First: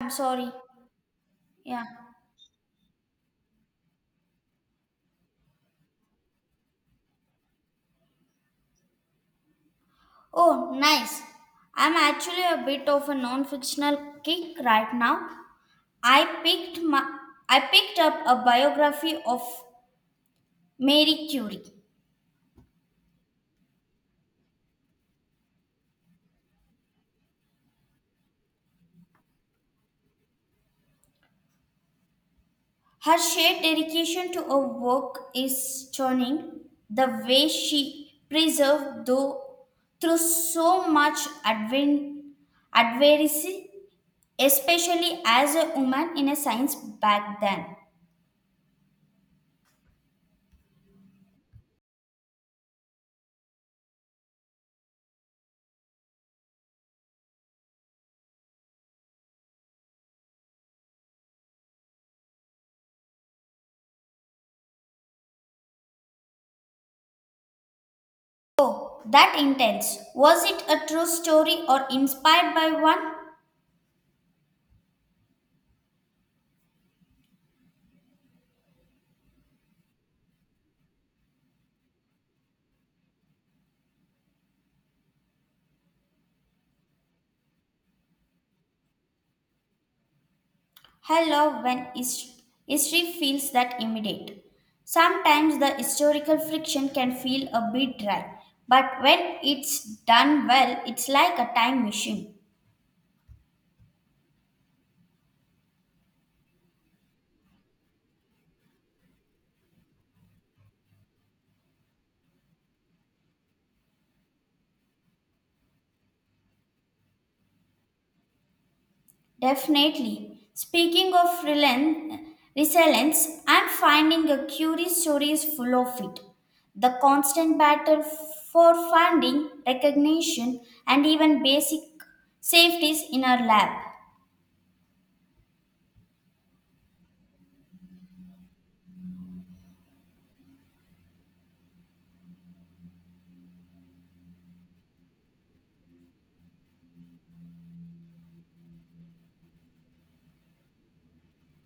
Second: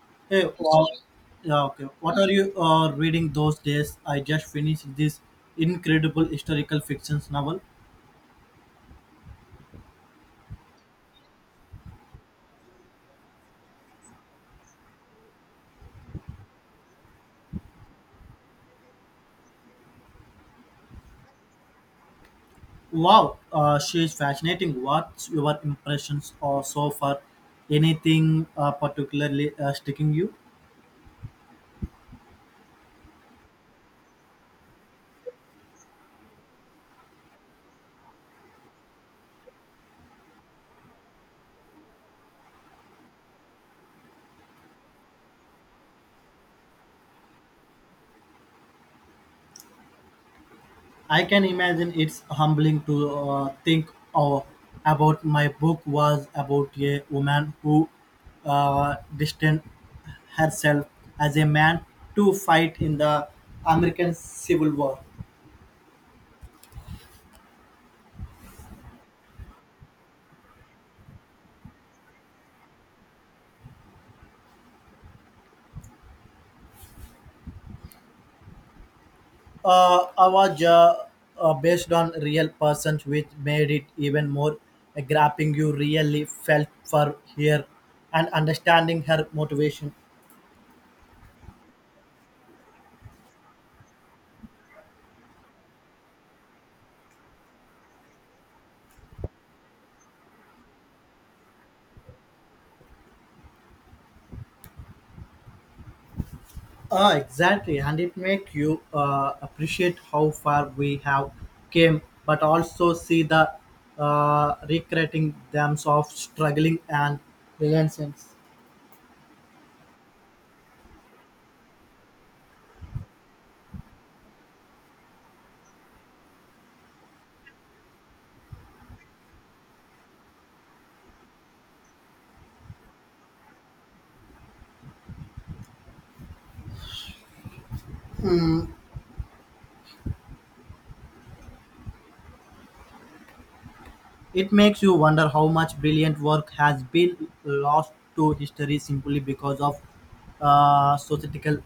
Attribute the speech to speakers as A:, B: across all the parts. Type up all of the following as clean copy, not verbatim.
A: I'm
B: Hey,
A: sorry.
B: wow. Yeah,
A: Yeah.
B: okay. What are you reading those days? I just finished this incredible historical fiction novel.
A: Oh, nice. I'm actually a bit of a non-fictional kick right now. I picked my I picked up a biography of Marie Curie.
B: Wow, she is fascinating. What's your impressions or so far? Anything particularly sticking you?
A: Her sheer dedication to her work is stunning. The way she preserved though through so much advent, adversity, especially as a woman in a science back then.
B: I can imagine it's humbling to think uh, about my book was about a woman who distanced herself as a man to fight in the American Civil War.
A: Oh, that intense. Was it a true story or inspired by one?
B: I was Based on real persons, which made it even more grappling. You really felt for her and understanding her motivation.
A: I love when his- History feels that immediate. Sometimes the historical friction can feel a bit dry, but when it's done well, it's like a time machine.
B: Ah, exactly, and it make you appreciate how far we have came, but also see the recreating themselves struggling and relentless.
A: Definitely. Resilience, I'm finding a curious story is full of it. The constant battle for funding, recognition, and even basic safeties in our lab.
B: It makes you wonder how much brilliant work has been lost to history simply because of societal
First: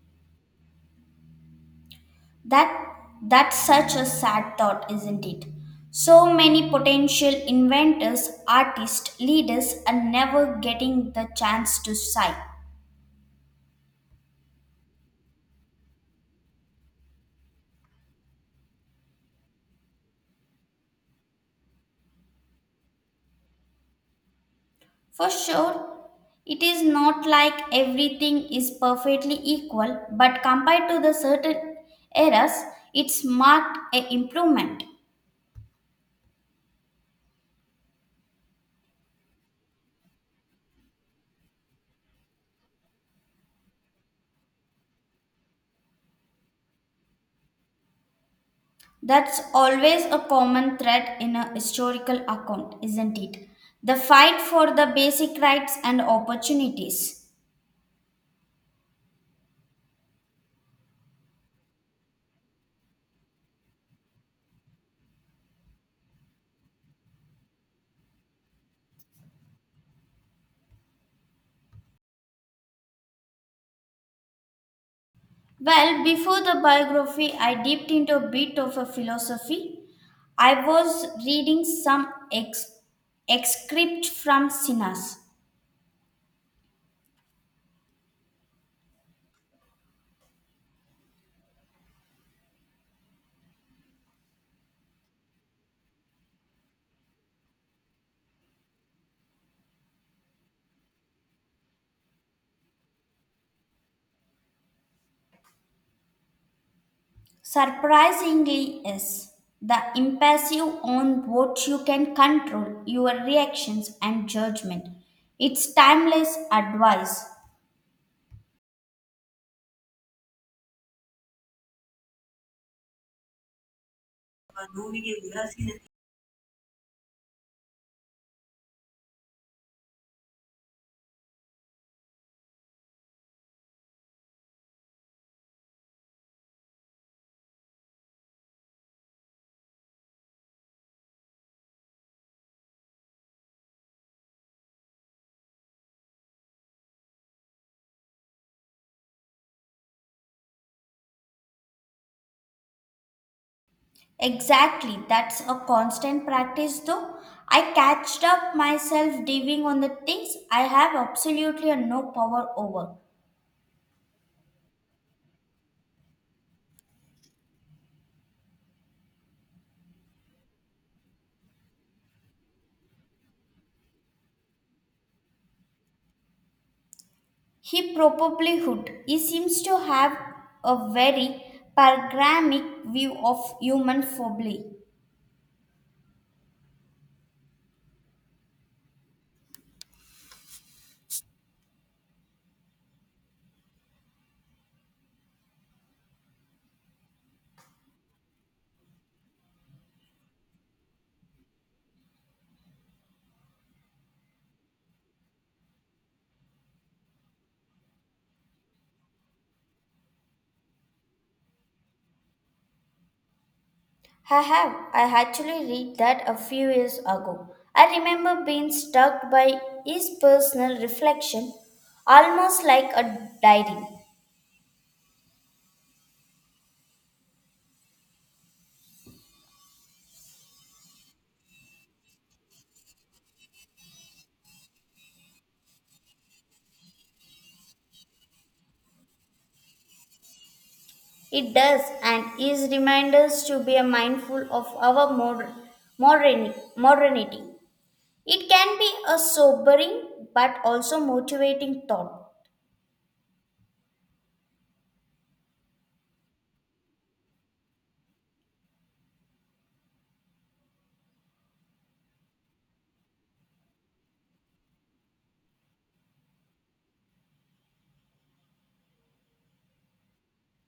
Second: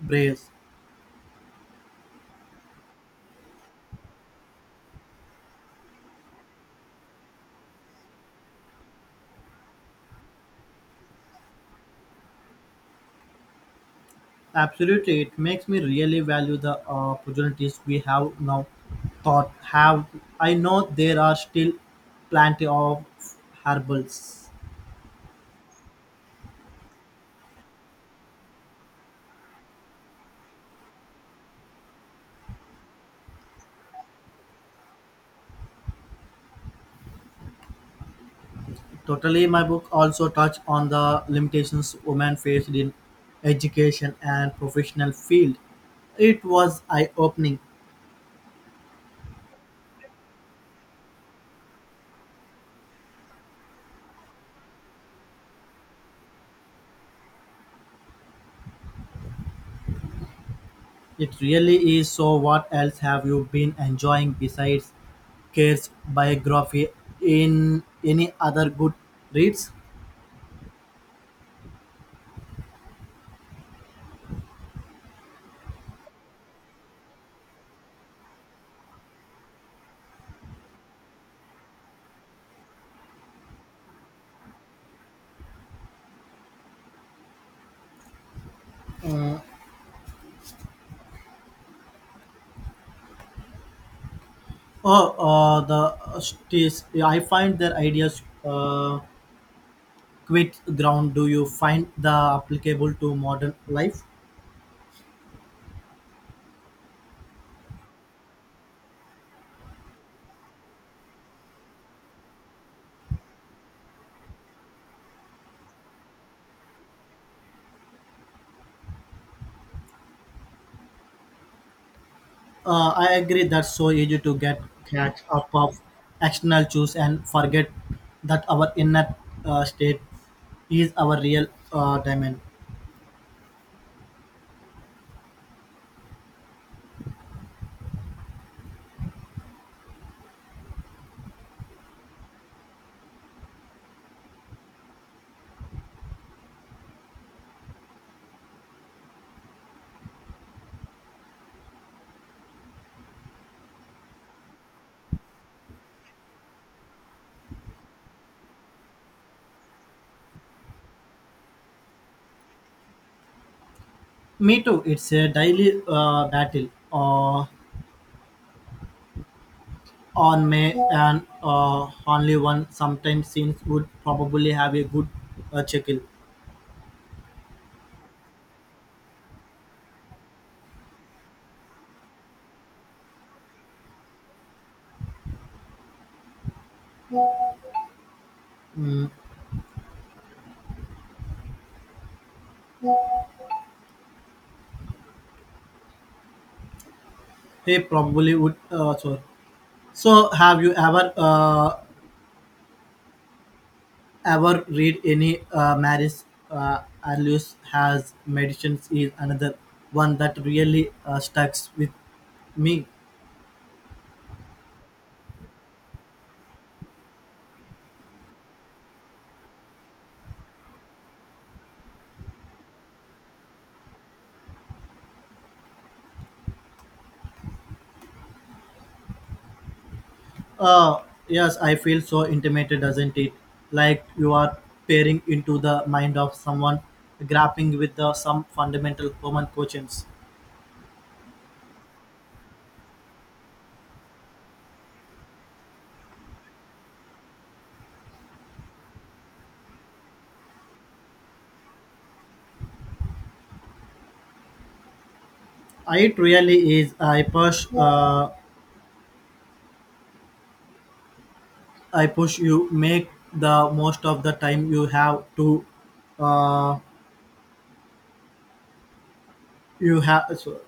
B: bias.
A: That that's such a sad thought, isn't it? So many potential inventors, artists, leaders are never getting the chance to shine.
B: Absolutely, it makes me really value the opportunities we have now. Thought have I know there are still plenty of hurdles.
A: For sure, it is not like everything is perfectly equal, but compared to the certain eras, it's marked an improvement.
B: Totally, my book also touched on the limitations women faced in education and professional field. It was eye opening.
A: That's always a common thread in a historical account, isn't it? The fight for the basic rights and opportunities.
B: It really is. So what else have you been enjoying besides Kerr's biography in any other good reads?
A: Well, before the biography, I dipped into a bit of a philosophy. I was reading some ex- excerpt from Sinas.
B: Oh, I find their ideas quite ground. Do you find the applicable to modern life?
A: Surprisingly, is the impassive on what you can control, your reactions and judgment. It's timeless advice.
B: I agree that's so easy to get catch up of external cues and forget that our inner state is our real diamond.
A: Exactly, that's a constant practice though. I catched up myself diving on the things I have absolutely no power over.
B: Me too. It's a daily battle. On May and only one sometimes seems would probably have a good chuckle.
A: He probably would. He seems to have a very panoramic view of human folly.
B: Mm, he probably would. So, have you ever read any Maris Alius has medicines is another one that really stucks with me.
A: I have. I actually read that a few years ago. I remember being struck by his personal reflection, almost like a diary.
B: Uh, yes, I feel so intimated, doesn't it? Like you are peering into the mind of someone grappling with the, some fundamental human questions.
A: It does, and his reminders to be mindful of our modernity. It can be a sobering but also motivating thought.
B: It really is. I push. I push you. Make the most of the time you have to. Uh, you have. So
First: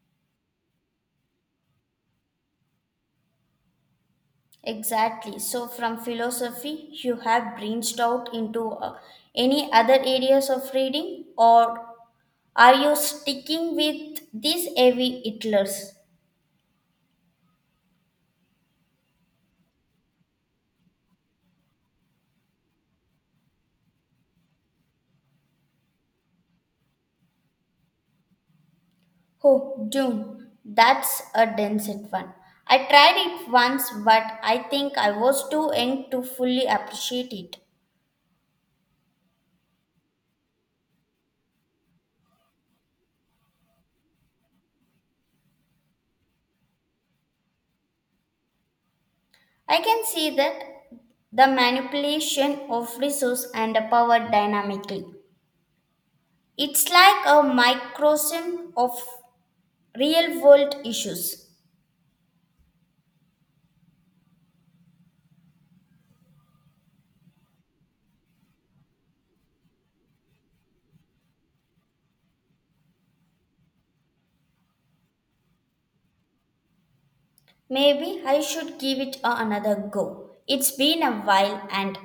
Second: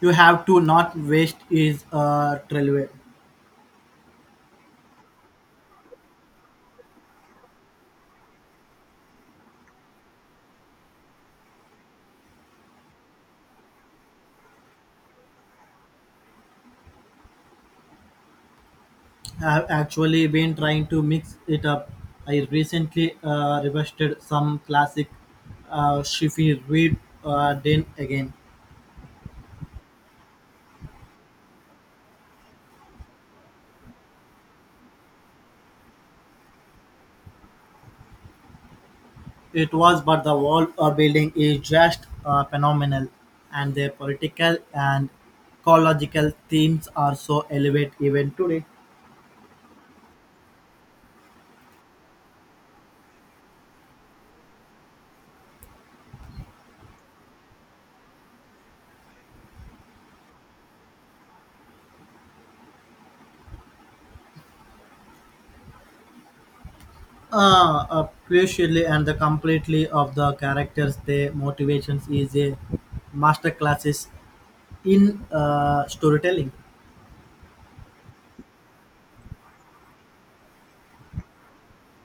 B: you have to not waste is relevant.
A: Exactly. So, from philosophy, you have branched out into any other areas of reading, or are you sticking with these heavy hitlers?
B: Have actually been trying to mix it up. I recently revisited some classic Shifi Reed Den again.
A: Oh, June, that's a dense one. I tried it once, but I think I was too young to fully appreciate it.
B: It was, but the wall or building is just phenomenal, and their political and ecological themes are so elevate even today.
A: I can see that the manipulation of resource and power dynamically. It's like a microcosm of real world issues.
B: Crucially and the completely of the characters, their motivations is a master classes in storytelling.
A: Maybe I should give it another go. It's been a while, and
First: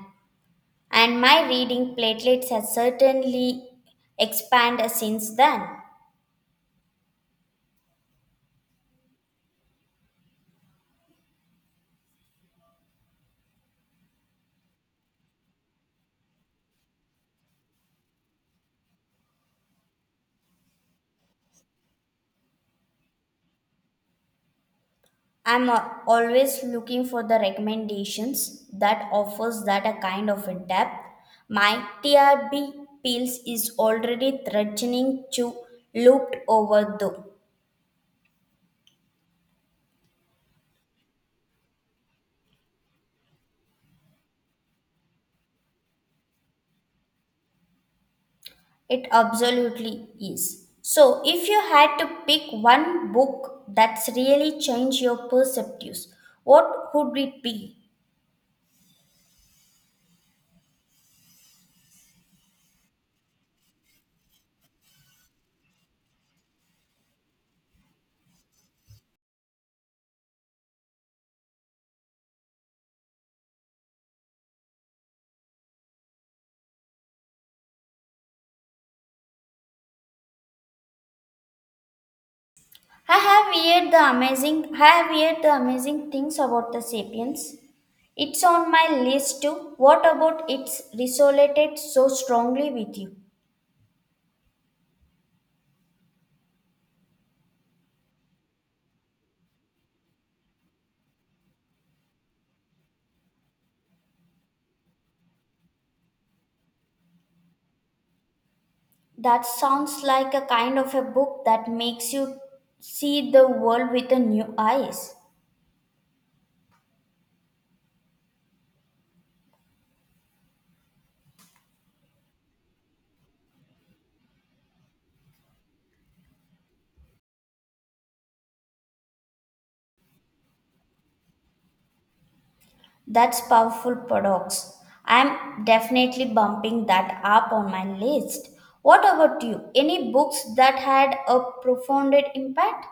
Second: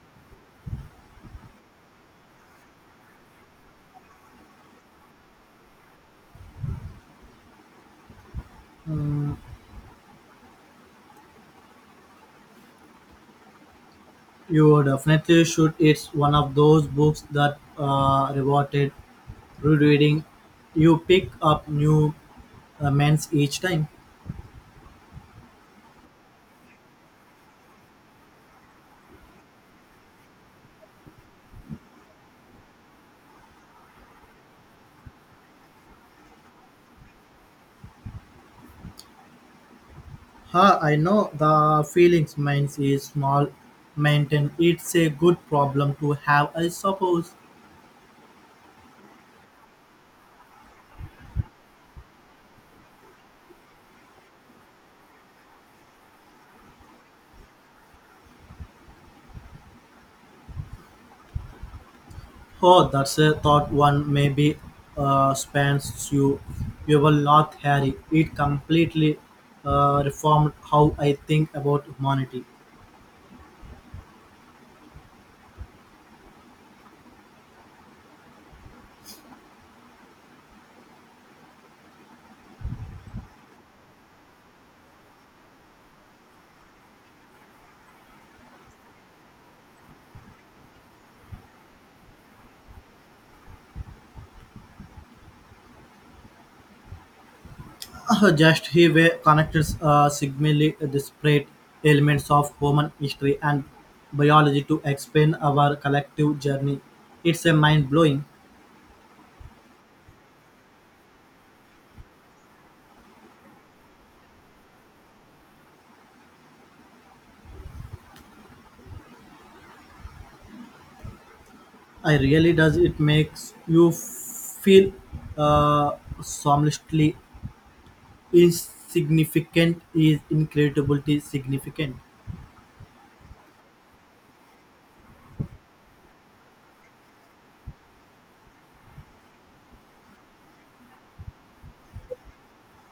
A: and my reading platelets has certainly expanded since then.
B: Mm, you definitely should. It's one of those books that rewarded rereading. You pick up new minds each time.
A: I'm always looking for the recommendations that offers that a kind of a depth. My TRB pills is already threatening to looped over though.
B: Ha, I know the feelings. Minds is small, maintain. It's a good problem to have, I suppose.
A: It absolutely is. So if you had to pick one book that's really changed your perspectives, what would it be?
B: Oh, that's a thought one maybe spans you. You will not Harry. It completely reformed how I think about humanity.
A: I have heard the amazing things about the sapiens. It's on my list too. What about it's resonated so strongly with you?
B: Just he way connects significantly disparate elements of human history and biology to explain our collective journey. It's a mind blowing.
A: That sounds like a kind of a book that makes you see the world with a new eyes.
B: I really does it makes you feel uh, somnolently insignificant is incredibly significant.
A: That's powerful paradox. I'm definitely bumping that up on my list. What about you? Any books that had a profound impact?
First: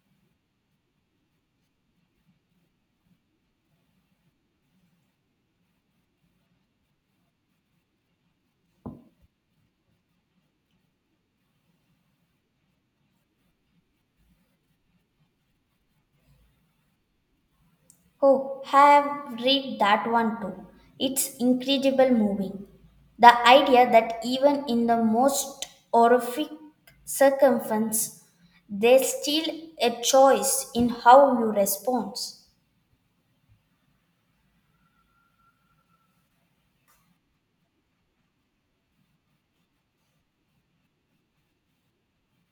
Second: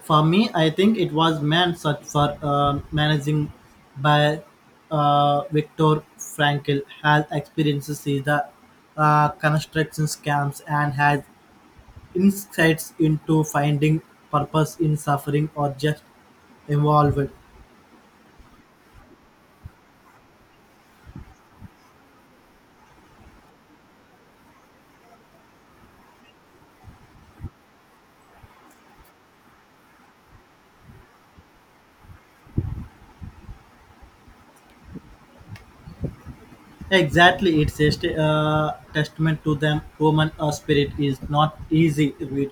B: For me, I think it was man Search for Managing by Viktor Frankl has experiences in the construction camps and has insights into finding purpose in suffering or just involved.
A: Oh, have read that one too. It's incredible moving. The idea that even in the most horrific circumstance, there's still a choice in how you respond.
B: Exactly, it's a testament to them. Human spirit is not easy to read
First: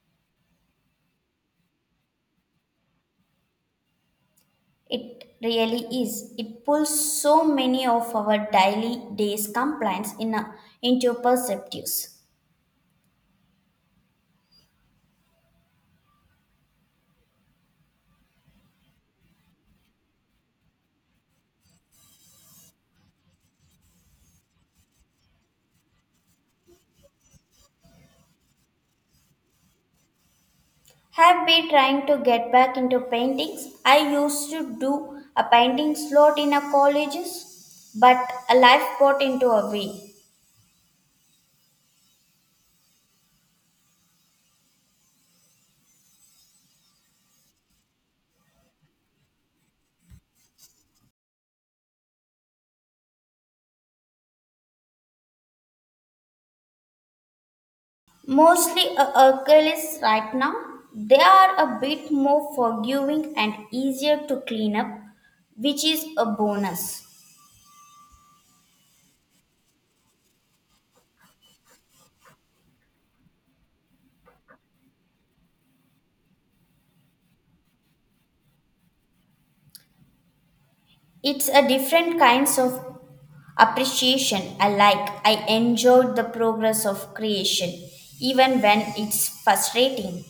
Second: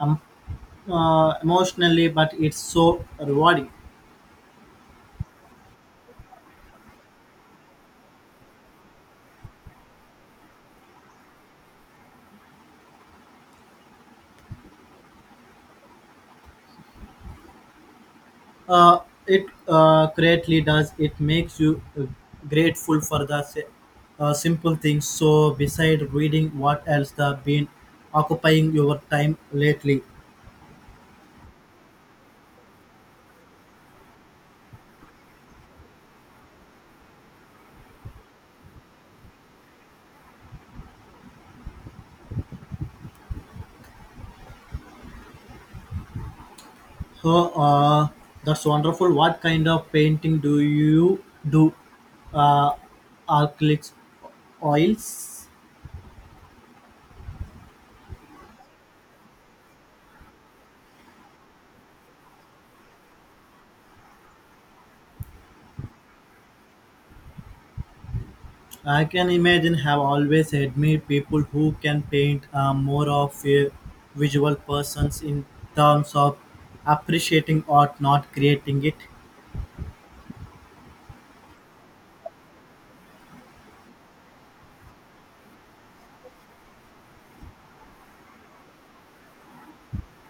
B: um, emotionally, but it's so rewarding.
A: It really is. It pulls so many of our daily day's complaints into perspectives.
B: Uh, it greatly does. It makes you grateful for the simple things. So, beside reading, what else have been occupying your time lately?
A: Have been trying to get back into paintings. I used to do a painting slot in a colleges, but a life got into a way.
B: So, uh, that's wonderful. What kind of painting do you do? Uh, Acrylics, oils.
A: Mostly a acrylics right now. They are a bit more forgiving and easier to clean up, which is a bonus.
B: I can imagine have always admired people who can paint. I more of a visual persons in terms of appreciating art, not creating it.
A: It's a different kinds of appreciation I like. I enjoyed the progress of creation, even when it's frustrating.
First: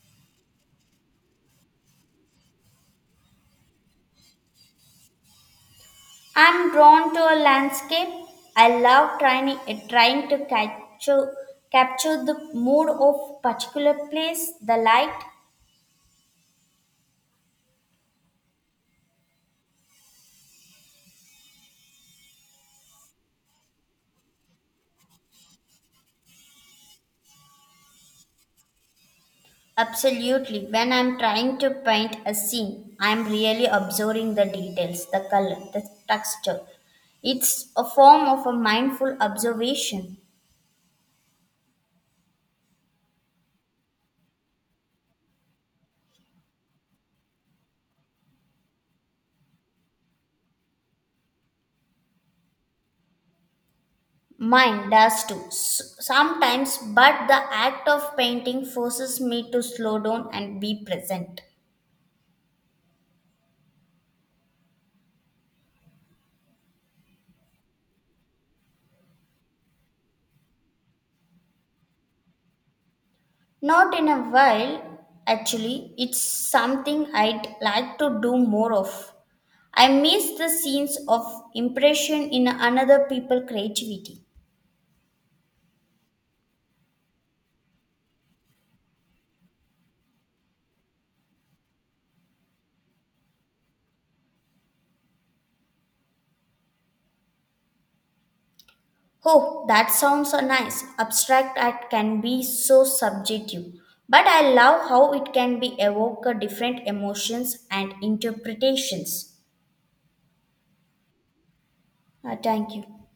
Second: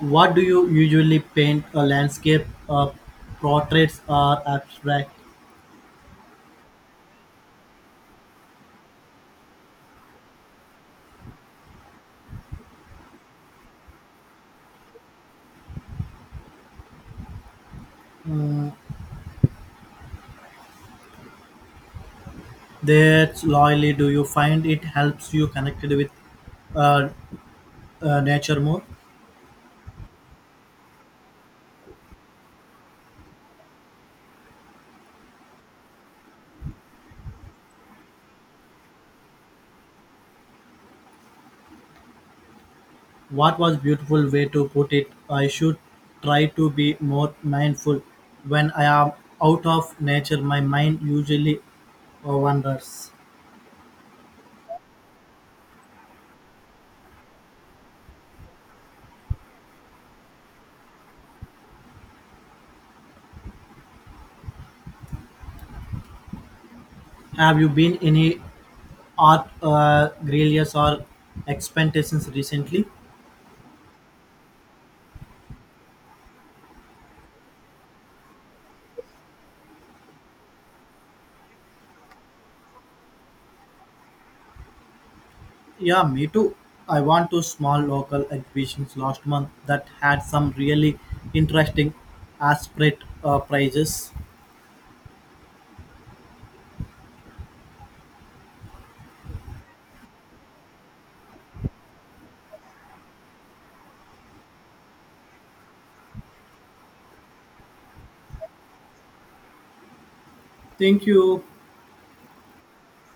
B: What do you usually paint? A landscape, uh, portraits, or abstract?
A: I'm drawn to a landscape. I love trying to capture the mood of particular place, the light.
B: Mm, that's loyally. Do you find it helps you connected with uh, nature more?
A: Absolutely. When I'm trying to paint a scene, I'm really observing the details, the color, the texture. It's a form of a mindful observation.
B: What was beautiful way to put it. I should try to be more mindful. When I am out of nature, my mind usually wanders.
A: Mine does too, sometimes, but the act of painting forces me to slow down and be present.
B: Have you been any art grillers or expectations recently?
A: Not in a while, actually. It's something I'd like to do more of. I miss the scenes of impression in another people creativity.
B: Yeah, me too. I went to small local exhibitions last month that had some really interesting aspirate prizes.
A: Oh, that sounds so nice. Abstract art can be so subjective, but I love how it can be evoke different emotions and interpretations.
B: Thank you.
A: Thank you.